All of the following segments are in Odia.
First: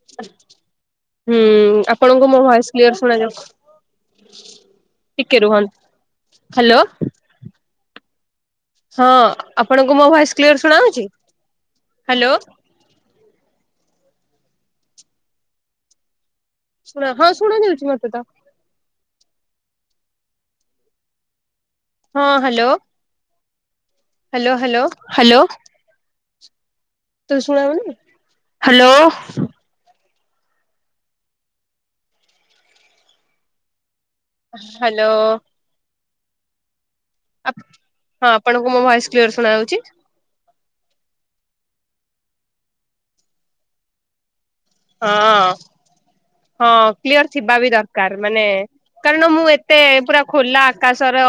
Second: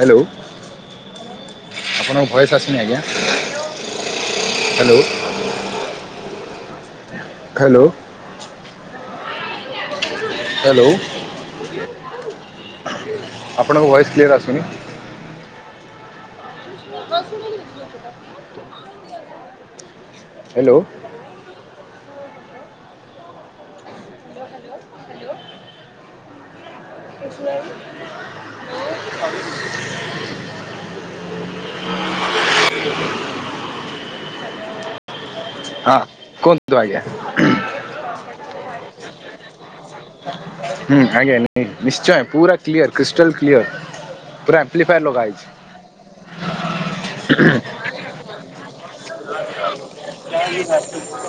ହାଲୋ। ହୁଁ ଆପଣଙ୍କୁ ମୋ ଭଏସ କ୍ଲିୟର ଆଜ୍ଞା ଶୁଣାଯାଉ। ହ୍ୟାଲୋ କେ ରୁହନ୍ତୁ ହାଲୋ। ହାଲୋ। ହଁ ଆପଣଙ୍କୁ ମୋ ଭଏସ କ୍ଲିୟର ହ୍ୟାଲୋ ଶୁଣାଉଛି ହାଲୋ। ଆପଣଙ୍କ ଭଏସ କ୍ଲିୟର ଆସୁନି। ଶୁଣ ହଁ ଶୁଣା ହଉଛି ମତେ ତ। ହ୍ୟାଲୋ। ହଁ ହାଲୋ। Hello hello hello. ତୁ ଶୁଣାଯାଉନି ହାଲୋ। ହାଲୋ। ହଁ କୁହନ୍ତୁ ଆଜ୍ଞା। ହଁ ଆପଣଙ୍କୁ ମୋ ଭଏସ କ୍ଲିୟର ଶୁଣା ଯାଉଛି। ହୁଁ ଆଜ୍ଞା ନିଶ୍ଚୟ ପୁରା କ୍ଲିୟର କ୍ରିଷ୍ଟାଲ କ୍ଲିୟର। ପୁରା ଫ୍ଲିଫାୟର ହଁ ଲଗାହେଇଛି। ହଁ କ୍ଲିୟର ଥିବା ବି ଦରକାର ମାନେ କାରଣ ମୁଁ ଏତେ ପୁରା ଖୋଲା ଆକାଶର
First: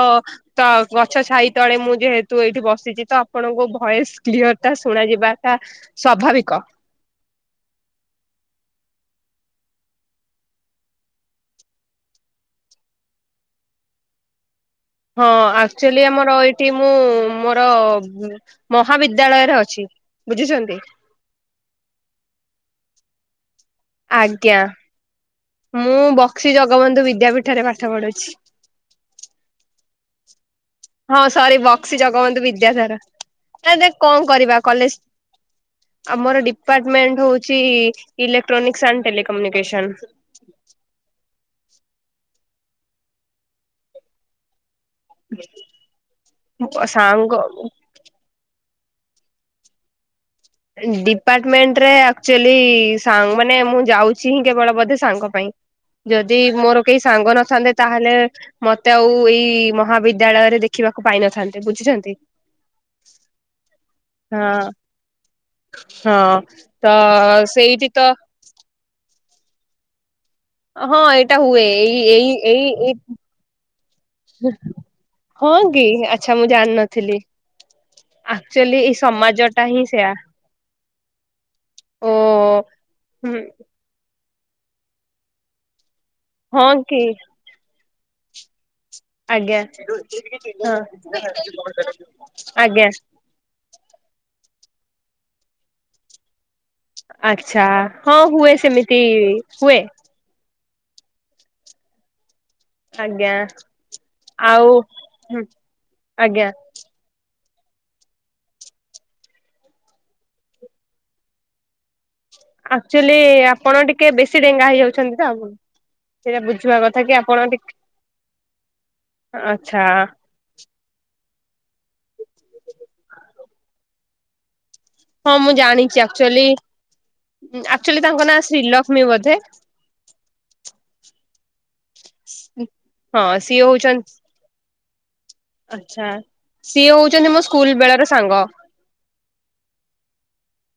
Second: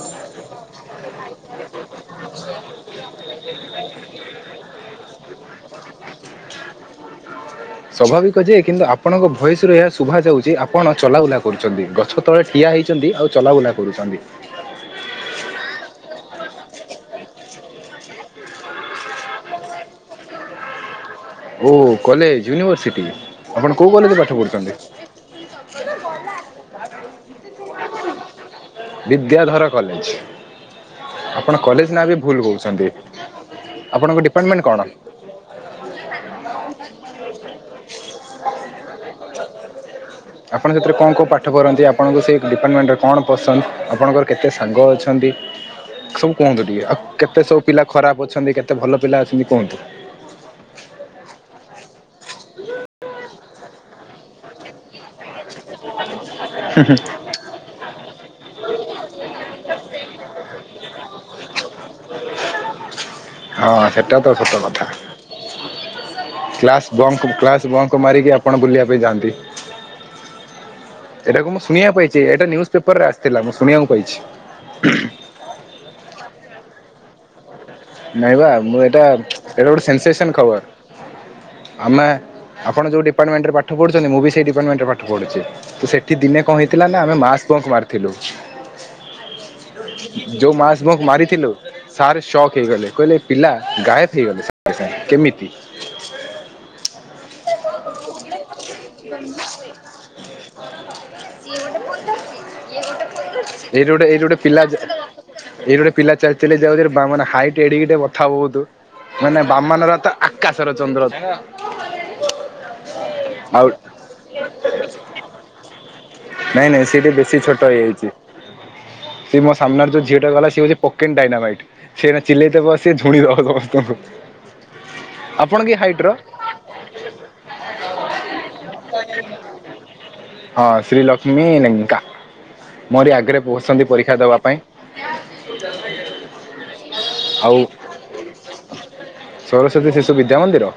ତ ଗଛ ଛାଇ ତଳେ ମୁଁ ଯେହେତୁ ଏଇଠି ବସିଛି ତ ଆପଣଙ୍କୁ ଭଏସ କ୍ଲିୟର ଟା ଶୁଣ ଯିବାଟା ସ୍ୱାଭାବିକ। ସ୍ୱାଭାବିକ ଯେ କିନ୍ତୁ ଆପଣଙ୍କ ଭୟସ ରୁ ଏହା ଶୁଭା ଯାଉଛି ଆପଣ ଚଲାବୁଲା କରୁଛନ୍ତି। ଗଛ ତଳେ ଠିଆ ହେଇଛନ୍ତି ଆଉ ଚଲାବୁଲା କରୁଛନ୍ତି। ହଁ ଆକ୍ଚୁଆଲି ଆମର ଏଇଠି ମୁଁ ମୋର ମହାବିଦ୍ୟାଳୟରେ ଅଛି। ବୁଝୁଛନ୍ତି। ଓ କଲେଜ ୟୁନିଭର୍ସିଟି। ଆପଣ କଉ କଲେ ଆଜ୍ଞା ମୁଁ ବକ୍ସି ଜଗବନ୍ଧୁ ବିଦ୍ୟାପୀଠରେ ପାଠ ପଢୁଛି। ବିଦ୍ୟାଧର କଲେଜ। ହଁ ଆପଣ ସରି କଲେଜ ବକ୍ସି ନାଁ ବି ଭୁଲ ଜଗବନ୍ଧୁ କହୁଛନ୍ତି ବିଦ୍ୟାସାର ଆରେ ଆପଣଙ୍କ କଣ କରିବା ଡିପାର୍ଟମେଣ୍ଟ କଣ? କଲେଜ ଆମର ଡିପାର୍ଟମେଣ୍ଟ ହଉଛି ଇଲେକ୍ଟ୍ରୋନିକ୍ସ ଆଣ୍ଡ ଟେଲିକମୁନିକେସନ। ଆପଣ ସେଥିରେ କଣ କଉଁ ପାଠ କରନ୍ତି ଆପଣଙ୍କୁ ସେଇ ଡିପାର୍ଟମେଣ୍ଟରେ କଣ ପସନ୍ଦ ଆପଣଙ୍କର କେତେ ସାଙ୍ଗ ଅଛ ନ୍ତି ସବୁ କୁହନ୍ତୁ ଟିକେ? ଆଉ ସାଙ୍ଗ କେତେ ସବୁ ପିଲା ଖରାପ ଅଛନ୍ତି କେତେ ଭଲ ପିଲା ଅଛନ୍ତି କୁହନ୍ତୁ? ଡିପାର୍ଟମେଣ୍ଟରେ ଆକ୍ଚୁ ଆଲି ସାନ୍ ମାନେ ମୁଁ ଯାଉଛି ହିଁ କେବଳ ବୋଧେ ସାଙ୍ଗ ପାଇଁ। ଯଦି ମୋର କେହି ସାଙ୍ଗ ନଥାନ୍ତେ ତାହେଲେ ମତେ ଆଉ ଏଇ ମହାବିଦ୍ୟାଳୟରେ ଦେଖିବାକୁ ପାଇନଥାନ୍ତେ ବୁଝିଛନ୍ତି। [inaudible] ହଁ ସେଟା ତ ସତ ହଁ କଥା। ହଁ। ତ କ୍ଲାସ ବଙ୍କ କ୍ଲାସ ସେଇଠି ବଙ୍କ ତ ମାରିକି ଆପଣ ବୁଲିବା ପାଇଁ ଯାଆନ୍ତି। ହଁ ଏଇଟା ଏଟାକୁ ମୁଁ ହୁଏ ଶୁଣିବାକୁ ଏଇ ପାଇଛି ଏଇଟା ନ୍ୟୁଜ ଏଇ ଏଇ ପେପରରେ ଆସିଥିଲା ମୁଁ ଶୁଣିବାକୁ ପାଇଛି। ଏଇ ହଁ କି ଆଚ୍ଛା ମୁଁ ଜାଣିନଥିଲି। ନାଇଁବା ଆକ୍ଚୁଆଲି ମୁଁ ଏଇ ଏଇଟା ସମାଜ ଟା ଏଟା ହିଁ ଗୋଟେ ସେୟା ସେନସେସନ ଖବର। ଆମେ ଓ ଆପଣ ଯୋଉ ଡିପାର୍ଟମେଣ୍ଟରେ ପାଠ ଟ ପଢୁଛନ୍ତି ମୁଁ ବି ସେଇ ଡିପାର୍ଟମେଣ୍ଟରେ ପାଠ ପଢୁଛି। ତ ସେଠି ଦିନେ କଣ ହଁ ହେଇଥିଲା ନା କି ଆମେ ମା ପଙ୍କ ମାରିଥିଲୁ। ଆଜ୍ଞା ଯୋଉ ହଁ ମାସ ବଙ୍କ ମାରିଥିଲୁ ସାର ସକ ଆଜ୍ଞା। ହେଇଗଲେ କହିଲେ ପିଲା ଗାୟବ ହେଇଗଲେ ସାଙ୍ଗେ କେମିତି? ଆଚ୍ଛା ହଁ ହୁଏ ସେମିତି ହୁଏ। [inaudible] ଏଇଠି ଆଜ୍ଞା ଗୋଟେ ଏଇଠି ଗୋଟେ ପିଲା ଆଉ ହୁଁ ଏଇଠିି ଗୋଟେ ପିଲା ଚାଲି ଆଜ୍ଞା ଚାଲି ଯାଉଛିରେ ବାମ ହାଇଟ ଏଡଗିଟେ କଥା ବହୁତ। ମାନେ ବାମାନର ତ ଆକାଶର ଚନ୍ଦ୍ର। ଆକଚୁଆଲି ଆଉ ଆପଣ ଟିକେ ବେଶୀ ଡେଙ୍ଗା ହେଇଯାଉଛନ୍ତି ତ। ସେଇଟା ନାଇଁ ବୁଝିବା ନାଇଁ ସେ କଥା ଟିକେ କି ବେଶୀ ଆପଣ ଛୋଟ ଟିକେ ହେଇଯାଇଛି ଆଚ୍ଛା। [unintelligible] ଓକେନ ଡାଇନାମାଇଟ ସିଏ ଏଇନା ଚିଲେଇ ଦେବ ସିଏ ଝୁଣି ଦବ ସମସ୍ତଙ୍କୁ। ହଁ ମୁଁ ଆପଣ କି ହାଇଟ୍ ଜାଣିଛି ର ଆକଚୁଆଲି ଆକଚୁଆଲି ତାଙ୍କ ନାଁ ଶ୍ରୀଲକ୍ଷ୍ମୀ ବୋଧେ। ହଁ ଶ୍ରୀଲକ୍ଷ୍ମୀ ଲେଙ୍କା ମୋରି ହଁ ଆଗରେ ସିଏ ବସୁଛନ୍ତି ହଉଛନ୍ତି ପରୀକ୍ଷା ଦବା ପାଇଁ। ଆଚ୍ଛା ସିଏ ହଉଛନ୍ତି ମୋ ଆଉ ସ୍କୁଲ ବେଳର ସାଙ୍ଗ। ସରସ୍ଵତୀ ଶିଶୁ ବିଦ୍ୟା ମନ୍ଦିର।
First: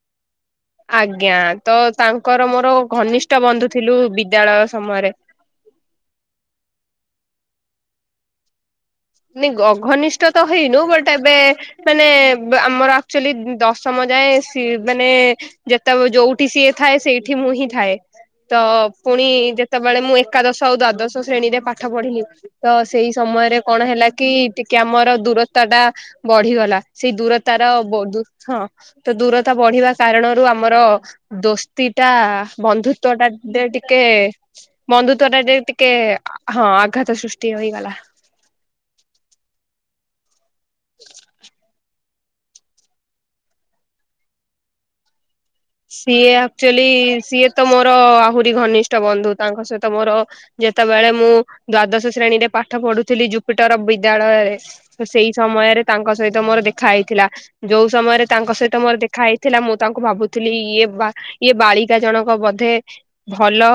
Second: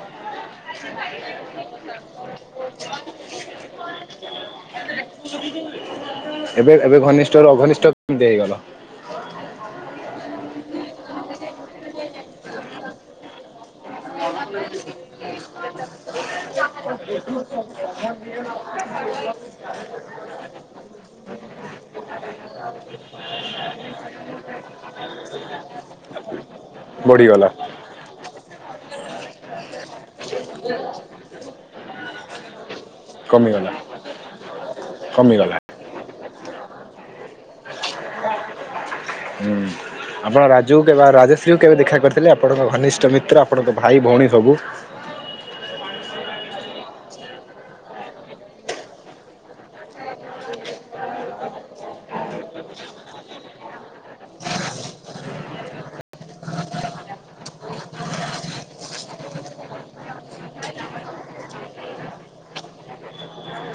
ଆଜ୍ଞା ତ ତାଙ୍କର ମୋର ଘନିଷ୍ଠ ବନ୍ଧୁ ଥିଲୁ ବିଦ୍ୟାଳୟ ସମୟରେ। ଏବେ ଏବେ ଘନିଷ୍ଠରୁ ଅଘନିଷ୍ଠ କେମିତି ହେଇଗଲ? ମାନେ ଅଘନିଷ୍ଠ ତ ହେଇନୁ ବଟ ଏବେ ମାନେ ଆମର ଆକଚୁଆଲି ଦଶ ସମ ଯାଏ ସି ମାନେ ଯେତେବେଳେ ଯୋଉଠି ସିଏ ଥାଏ ସେଇଠି ମୁଁ ହିଁ ଥାଏ। ତ ପୁଣି ଯେତେବେଳେ ମୁଁ ଏକାଦଶ ଆଉ ଦ୍ୱାଦଶ ଶ୍ରେଣୀରେ ପାଠ ପଢିଲି ତ ସେଇ ସମୟରେ କ ଣ ହେଲା କି ଟିକେ ଆମର ଦୂରତାଟା ବଢିଗଲା ସେଇ ବଢିଗଲା ଦୂରତାର ବଦୁ ହଁ ତ ଦୂରତା ବଢିବା କାରଣରୁ ଆମର ଦୋସ୍ତିଟା ବନ୍ଧୁତ୍ଵଟା କମିଗଲା ଟିକେ ବନ୍ଧୁତ୍ଵଟା କମିଗଲା। ଟି କେ ହଁ ଆଘାତ ସୃଷ୍ଟି ହୋଇଗଲା। ହୁଁ ଆପଣ ରାଜକୁ କେ ବା ରାଜଶ୍ରୀଙ୍କୁ କେବେ ଦେଖା କରି ଆପଣଙ୍କ ଘନିଷ୍ଠ ମିତ୍ର ଆପଣଙ୍କ ଭାଇ ଭଉଣୀ ସବୁ। ସିଏ ଆକଚୁଆଲି ସିଏ ତ ମୋର ଆହୁରି ଘନିଷ୍ଠ ବନ୍ଧୁ ତାଙ୍କ ସହିତ ମୋର ଯେତେବେଳେ ମୁଁ ଦ୍ଵାଦଶ ଶ୍ରେଣୀରେ ପାଠ ପଢ଼ୁଥିଲି ଜୁପିଟର ବିଦ୍ୟାଳୟରେ ତ ସେଇ ସମୟରେ ତାଙ୍କ ସହିତ ମୋର ଦେଖା ହେଇଥିଲା। ଯୋଉ ସମୟରେ ତାଙ୍କ ସହିତ ମୋର ଦେଖା ହେଇଥିଲା ମୁଁ ତାଙ୍କୁ ଭାବୁ ଥିଲି ଇଏ ବା ଇଏ ବାଳିକା ଜଣକ ବୋଧେ ଭଲ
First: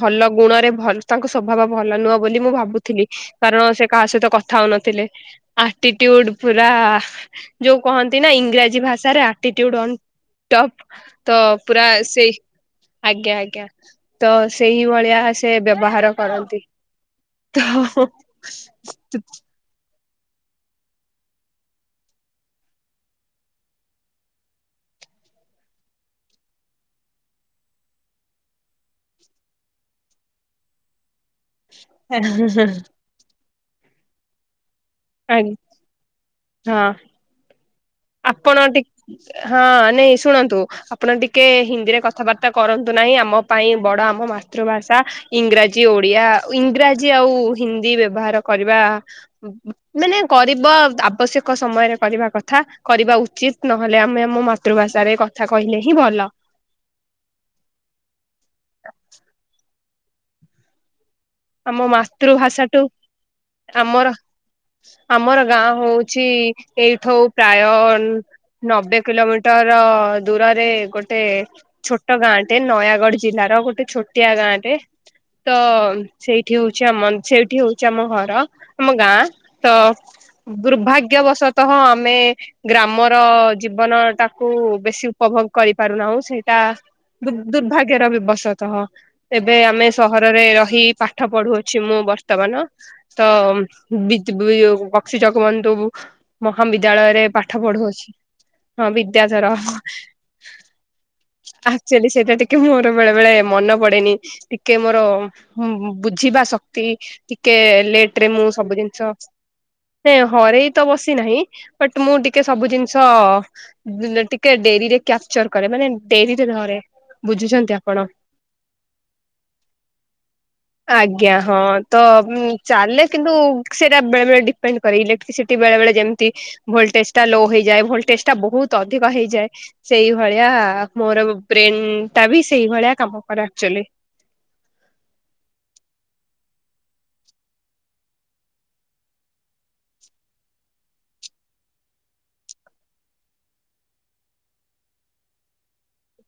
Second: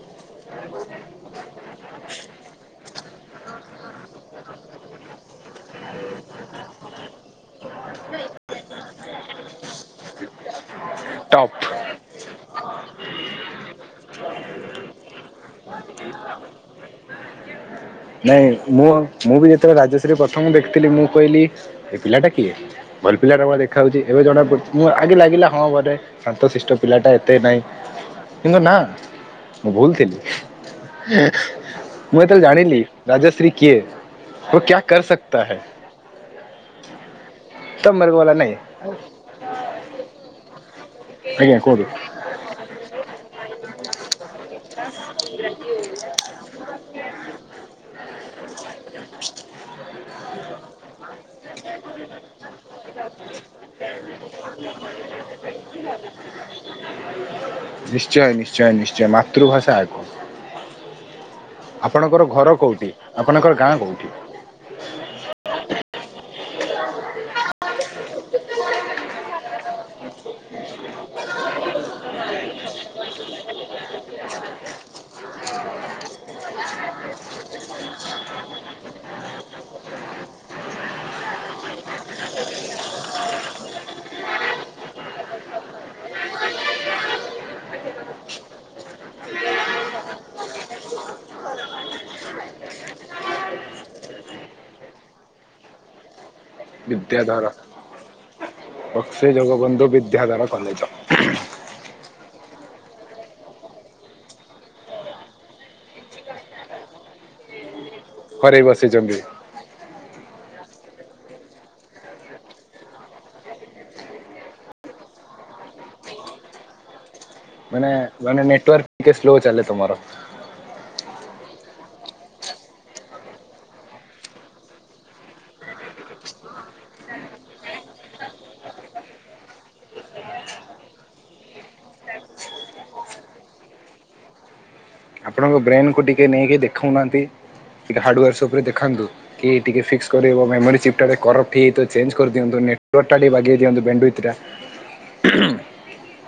ଭଲ ଗୁଣରେ ଭ ତାଙ୍କ ସ୍ୱଭାବ ଭଲ ନୁହଁ ବୋଲି ମୁଁ ଭାବୁଥିଲି। କାରଣ ସେ କାହା ସହିତ କଥା ହଉନଥିଲେ ଆଟିଟିଉଡ ପୁରା ଯୋଉ କହନ୍ତି ନା ଇଂରାଜୀ ଭାଷାରେ ଆଟିଟିଉଡ ଅନ ଟପ। ତ ଟପ୍। ପୁରା ସେଇ ଆଜ୍ଞା ଆଜ୍ଞା ତ ସେଇ ଭଳିଆ ସେ ବ୍ୟବହାର କରନ୍ତି। [unintelligible] ନାଇଁ ମୁଁ ମୁଁ ବି ଯେତେବେଳେ ରାଜଶ୍ରୀକୁ ପ୍ରଥମ ଦେଖିଥିଲି, ମୁଁ କହିଲି ଏ ପିଲାଟା କିଏ? ଭଲ ପିଲାଟା ଭଳିଆ ଦେଖାଯାଉଛି। ଏବେ ଜଣା ପଡି ମୁଁ ଆଗେ ଲାଗିଲା ହଁ ବୋଧେ ଶାନ୍ତଶିଷ୍ଟ ପିଲାଟା ଏତେ ନାଇଁ କିନ୍ତୁ ନା ମୁଁ ଭୁଲଥିଲି। ମୁଁ ଯେତେବେଳେ ଜାଣିଲି ରାଜଶ୍ରୀ କିଏ କ୍ୟା କର ସକତା ଆଜ୍ଞା ହେ। ହଁ ଆପଣ ଟିକେ ହଁ ନାଇ ଶୁଣନ୍ତୁ ଆପଣ ଟିକେ ଆଜ୍ଞା କୁହନ୍ତୁ ହିନ୍ଦୀରେ କଥାବା ର୍ତ୍ତା କରନ୍ତୁ ନାହିଁ ଆମ ପାଇଁ ବଡ଼ ଆମ ମାତୃଭାଷା। ଇଂରାଜୀ ଓଡିଆ ଇଂରାଜୀ ଆଉ ହିନ୍ଦୀ ବ୍ୟବହାର କରିବା ମାନେ କରିବ ଆବଶ୍ୟକ ସମୟରେ କରିବା କଥା। କରିବା ଉଚିତ ନହେଲେ ଆମେ ଆମ ମାତୃଭାଷାରେ କଥା କହିଲେ ହିଁ ଭଲ। ନିଶ୍ଚୟ ନିଶ୍ଚୟ ନିଶ୍ଚୟ ମାତୃଭାଷା ଆଗ। ଆମ ଆପଣଙ୍କର ଘର ମାତୃଭାଷାଠୁ କୋଉଠି? ଆପଣଙ୍କର ଗାଁ କୋଉଠି? ଆମର ଆମର ଗାଁ ହଉଛି ଏଇଠୁ ପ୍ରାୟ ନବେ କିଲୋମିଟର ଦୂରରେ ଗୋଟେ ଛୋଟ ଗାଁଟେ ନୟାଗଡ ଜିଲ୍ଲାର ଗୋଟେ ଛୋଟିଆ ଗାଁଟେ ତ ସେଇଠି ହଉଛି ଆମ ସେଇଠି ହଉଛି ଆମ ଘର ଆମ ଗାଁ ତ ଦୁର୍ଭାଗ୍ୟବଶତଃ ଆମେ ଗ୍ରାମର ଜୀବନ ଟାକୁ ବେଶୀ ଉପଭୋଗ କରିପାରୁନାହୁଁ ସେଇଟା ଦୁ ଦୁର୍ଭାଗ୍ୟର ଦିବଶତଃ ଏବେ ଆମେ ସହରରେ ରହି ପା ଠ ପଢୁଅଛି ମୁଁ ବର୍ତ୍ତମାନ। ତ ବିତ୍ ବକ୍ସି ଯଗବନ୍ଧୁ ମହାବିଦ୍ୟାଳୟରେ ପାଠ ପଢୁଅଛି। ହଁ ବକ୍ସି ବିଦ୍ୟାଧର ଜଗବନ୍ଧୁ ବିଦ୍ୟାଧର କଲେଜ। ଆକ୍ଚୁଆଲି ସେଇଟା ଟିକେ ମୋର ବେଳେ ବେଳେ ମନେ ପଡେନି ଟିକେ ମୋର। ବୁଝିବା ଶକ୍ତି ଟିକେ ଲେଟ ରେ ମୁଁ ହରେଇ ସବୁ ଜିନିଷ ବସିଛନ୍ତି ଟିକେ ହରେଇ ତ ବସି ନାହିଁ ବଟ ମୁଁ ଟିକେ ସବୁ ଜିନିଷ ଟିକେ ଡେରିରେ କ୍ୟାପଚର କରେ ମାନେ ଡେରିରେ ଧରେ। ବୁଝୁଛନ୍ତି ମାନେ ଆପଣ? ମାନେ ନେଟୱର୍କ ଟିକେ ସ୍ଲୋ ଚାଲେ ତମର? ଆଜ୍ଞା ହଁ ତ ଉ ଚାଲେ କିନ୍ତୁ ସେଟା ବେଳେ ବେଳେ ଡିପେଣ୍ଡ ଇଲେକ୍ଟ୍ରିସିଟି ବେଳେ ବେଳେ ଯେମିତି ଭୋଲଟେଜ ଟା ଲୋ ହେଇଯାଏ ଭୋଲଟେଜ ଟା ବହୁତ ଅଧିକ ହେଇଯାଏ। ସେଇଭଳିଆ ମୋର ବ୍ରେନ ଟା ବି ସେଇଭଳିଆ କାମ କରେ ଆକ୍ଚୁଆଲୀ। ଆପଣଙ୍କ ବ୍ରେନ୍ କୁ ଟିକେ ନେଇକି ଦେଖାଉନାହାନ୍ତି ଟିକେ ହାର୍ଡ଼ୱୋର୍ ସପ୍ ରେ ଦେଖାନ୍ତୁ। କି ଟିକେ ଫିକ୍ସ କରିହବ ମେମୋରୀ ଚିପ୍ ଟା ଟିକେ କରପ୍ଟ ହେଇଯାଇଥିବ ଚେଞ୍ଜ କରିଦିଅନ୍ତୁ ନେଟୱର୍କ ଟା ଟିକେ ବାଗେଇ ଦିଅନ୍ତୁ। [unintelligible]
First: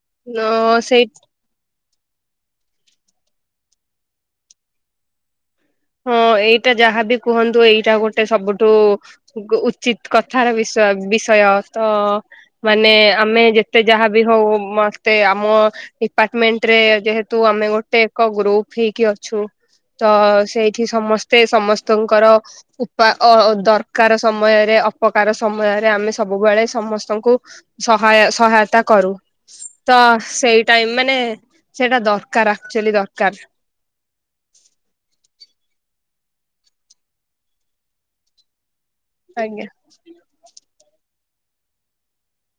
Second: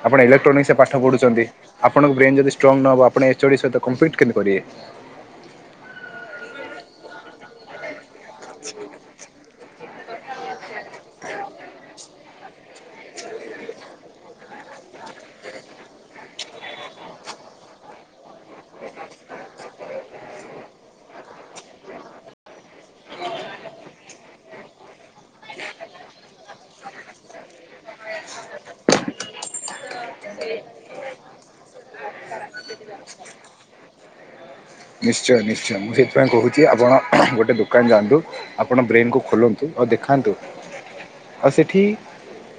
ଆପଣ ଇଲେକ୍ଟ୍ରନିକ୍ସରେ ଅ ପାଠ ସେଇ ପଢ଼ଛନ୍ତି ଆପଣଙ୍କ ବେନ୍ ଯଦି ଷ୍ଟ୍ରଙ୍ଗ ନ ହେବ ଆପଣ ଏଚ ଓ ଡ଼ି ସହିତ। କମ୍ପିଟ କେମିତି କରିିବେ? ହଁ ଏଇଟା ଯାହାବି କୁହନ୍ତୁ ଏଇଟା ଗୋଟେ ସବୁଠୁ ଉଚିତ୍ କଥାର ବିଷୟ ବିଷୟ ତ। ମାନେ ଆମେ ଯେତେ ଯାହାଭି ହଉ ମତେ ଆମ ଡିପାର୍ଟମେଣ୍ଟ ରେ ଯେହେତୁ ଆମେ ଗୋଟେ ଏକ ଗ୍ରୁପ ହେଇକି ଅଛୁ ତ ସେଇ ଟି ସମସ୍ତେ ସମସ୍ତଙ୍କର ଉପା ଦରକାର ସମୟରେ ଅପକାର ସମୟରେ ଆମେ ସବୁବେଳେ ସମସ୍ତଙ୍କୁ ସହାୟ ସହାୟତା କରୁ। ତ ସେଇ ଟାଇମ୍ ମାନେ ସେଇଟା ଦରକାର ଆକ୍ଚୁଆଲି ଦରକାର। ନିଶ୍ଚୟ ନିଶ୍ଚୟ ମୁଁ ସେଇଥିପାଇଁ କହୁଛି ଆପଣ ଗୋଟେ ଦୋକାନ ଯାଆନ୍ତୁ। ଆପଣ ବ୍ରେନ୍ କୁ ଆଜ୍ଞା ଖୋଲନ୍ତୁ ଆଉ ଦେଖାନ୍ତୁ ଆଉ ସେଠି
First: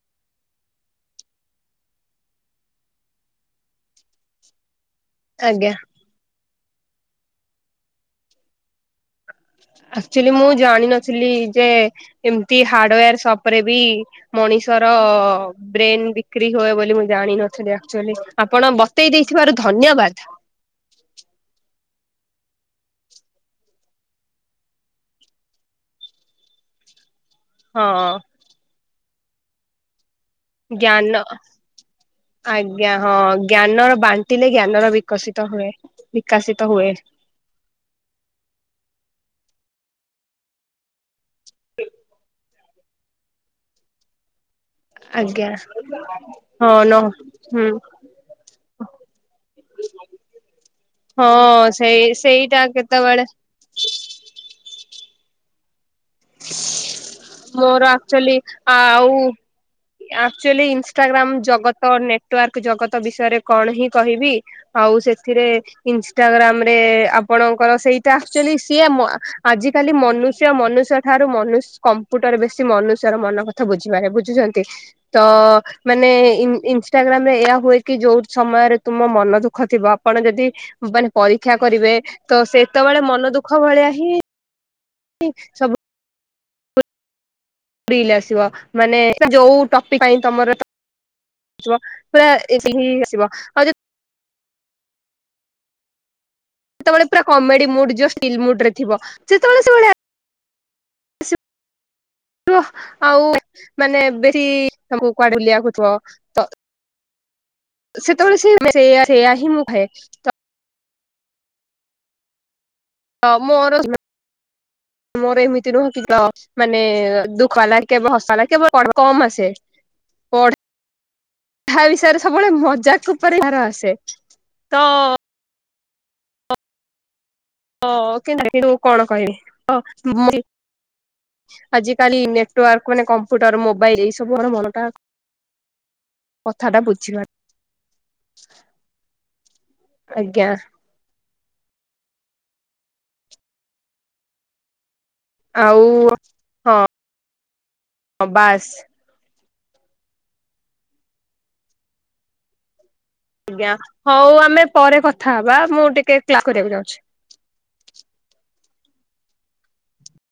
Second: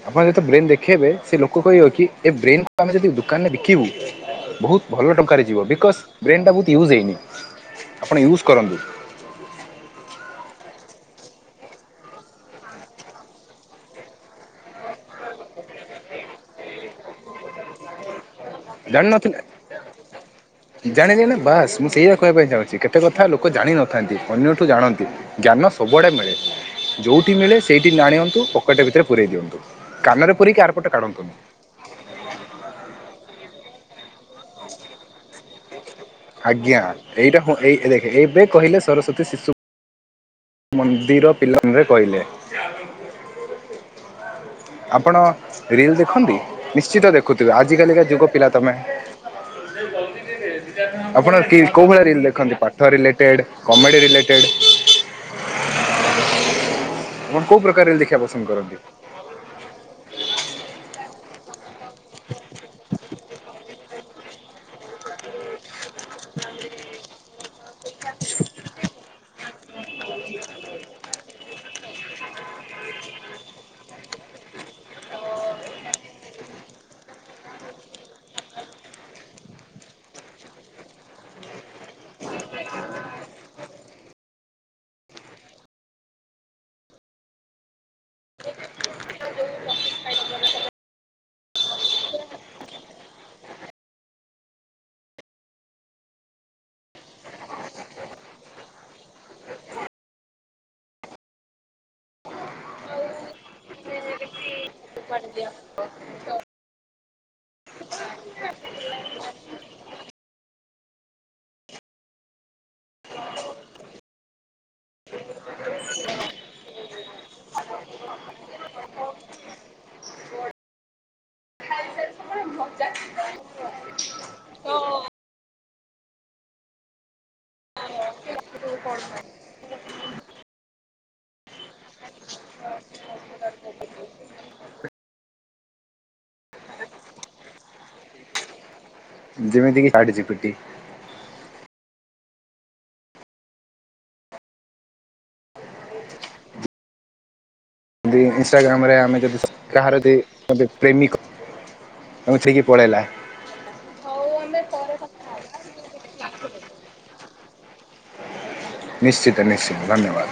ଆପଣ ଯେତେ ବ୍ରେନ୍ ଦେଖେଇବେ ସେ ଲୋକ କହିବ କି ଏ ବ୍ରେନ୍ କୁ ଆମେ ଯଦି ଦୋକାନରେ ବିକିବୁ ବହୁତ୍ ଭଲ ଟଙ୍କାରେ ଯିବ ଆଜ୍ଞା। ବିକଜ ବ୍ରେନ୍ ଟା ବହୁତ ୟୁଜ୍ ହେଇନି ଆପଣ ୟୁଜ୍ କରନ୍ତୁ। ଆକ୍ଚୁଆଲି ମୁଁ ଜାଣିନଥିଲି ଯେ ଏମିତି ହାର୍ଡୱେର ସପ୍ ରେ ବି ମଣିଷର ବ୍ରେନ୍ ବିକ୍ରି ହୁଏ ବୋଲି ମୁଁ ଜାଣିନଥିଲି ଆକଚ୍ୟୁଲି। ଆପଣ ବତେଇ ଜାଣିନଥିଲେ ଦେଇଥିବାରୁ ଧନ୍ୟବାଦ୍। ଜାଣିଲେ ନା ବାସ୍ ମୁଁ ସେଇଆ କହିବା ପାଇଁ ଚାହୁଁଛି କେତେ କଥା ଲୋକ ଜାଣିନଥାନ୍ତି ଅନ୍ୟଠୁ ଜାଣନ୍ତି। ଜ୍ଞାନ ସବୁଆଡ଼େ ମିଳେ ଯୋଉଠି ମିଳେ ହଁ ସେଇଠି [unintelligible] ପକେଟ୍ ଭିତରେ ପୂରେଇ ଦିଅନ୍ତୁ। କାନରେ ପୁରେଇକି ଜ୍ଞାନ ଆଜ୍ଞା ହଁ ଜ୍ଞାନର ବା ବାଣ୍ଟିଲେ ଜ୍ଞାନର ବିକଶିତ ହୁଏ। ବିକାଶିତ ଆଜ୍ଞା ହୁଏ ଏଇଟା ହଁ ଏଇ ଦେଖେ ଏବେ କହିଲେ ସରସ୍ଵତୀ ଶିଶୁ ମନ୍ଦିର ପିଲାମାନେ କହିଲେ। ଆପଣ ଆଜ୍ଞା ରିଲ୍ ଦେଖନ୍ତି‌ ହଁ ନ ନିଶ୍ଚିତ ଦେଖୁଥିବେ ହୁଁ ଆଜି କାଲିକା ଯୁଗ ପିଲା ତମେ। ଆପଣ ହଁ କୋଉ ସେଇ ଭଳିଆ ରିଲ ଦେଖନ୍ତି ସେଇଟା ପାଠ କେତେବେଳେ ରିଲେଟେଡ୍, କମେଡି଼ ରିଲେ ଟେଡ୍। ଆପଣ କୋଉ ପ୍ରକାର ମୋର ରିଲ୍ ଦେଖିବା ଆକ୍ଚୁଆଲି ପସନ୍ଦ କରନ୍ତି? ଆଉ ଆକ୍ଚୁଆଲି ଇନଷ୍ଟାଗ୍ରାମ୍ ଜଗତ ନେଟୱାର୍କ ଜଗତ ବିଷୟରେ କଣ ହିଁ କହିବି। ଆଉ ସେଥିରେ ଇନଷ୍ଟାଗ୍ରାମ୍ ରେ ଆପଣଙ୍କର ସେଇଟା ଆକ୍ଚୁଆଲି ସିଏ ଆଜି କାଲି ମନୁଷ୍ୟ ମନୁଷ୍ୟ ଠାରୁ ମନୁ କମ୍ପ୍ୟୁଟର ବେଶୀ ମନୁଷ୍ୟର ମନ କଥା ବୁଝିପାରେ ବୁଝୁଛନ୍ତି ତ ମାନେ ଇନ୍ ଇନଷ୍ଟାଗ୍ରାମ୍ ରେ ଏହା ହୁଏ କି ଯୋଉ ସମୟରେ ତୁମ ମନ ଦୁଃଖ ଥିବ ଆପଣ ଯଦି ମାନେ ପରୀକ୍ଷା କରିବେ ତ ସେତେବେଳେ ମନ ଦୁଃଖ ଭଳିଆ ହିଁ ହିଁ ସବୁ ରିଲ୍ ଆସିବ ମାନେ ଯୋଉ ଟପିକ୍ ପାଇଁ ତମର ପୁରା [unintelligible] ହିଁ ଆସିବ ଆଉ ଯଦି ସେତେବେଳେ ପୁରା କମେଡି଼ ମୁଡ଼୍ ଜଷ୍ଟ୍ [unintelligible] ଥିବ ସେତେବେଳେ ସେ ଭଲିଆ [unintelligible] ଆଉ ମାନେ ବେସି ତମକୁ କୁଆଡ଼େ ବୁଲିଆକୁୁ ଥିବ ତ ସେତେବେଳେ ସେ ସେଇଆ ସେଇଆ ହିଁ ମୁଁ ଖାଏ ତ ହଁ ମୋର ମୋର ଏମିତି [unintelligible] ମାନେ ଦୁଃଖ୍ [unintelligible] କେବ ହସ୍ [unintelligible] କେବ କମ୍ ଆସେ ପଢ୍ ଉପରେ ଭାର ଆସେ ତ [unintelligible] ଓ କିନ୍ତୁ [unintelligible] ଆଜି କାଲି ନେଟୱାର୍କ ମାନେ କମ୍ପ୍ୟୁଟର ମୋବାଇଲ୍ ଏଇ ସବୁ ଆମର ମନ ଟା କଥା ଟା ବୁଝିବାର ଯେମିତି କି ଚାଟ୍ ଜିପିଟି। ଆଉ ହଁ। ଯେମିତି ଇନଷ୍ଟାଗ୍ରାମ୍ ରେ ଆମେ ଯଦି କାହାର [unintelligible] ପ୍ରେମିକ ତାଙ୍କୁ ଛାଡ଼ିକି ପଳେଇଲା। ଆଜ୍ଞା ହଉ ଆମେ ପରେ କଥା ହବା ମୁଁ ଟିକେ କ୍ଲାସ୍ କରିବାକୁ ଯାଉଛି। ନିଶ୍ଚିତ ନିଶ୍ଚିତ ଧନ୍ୟବାଦ୍।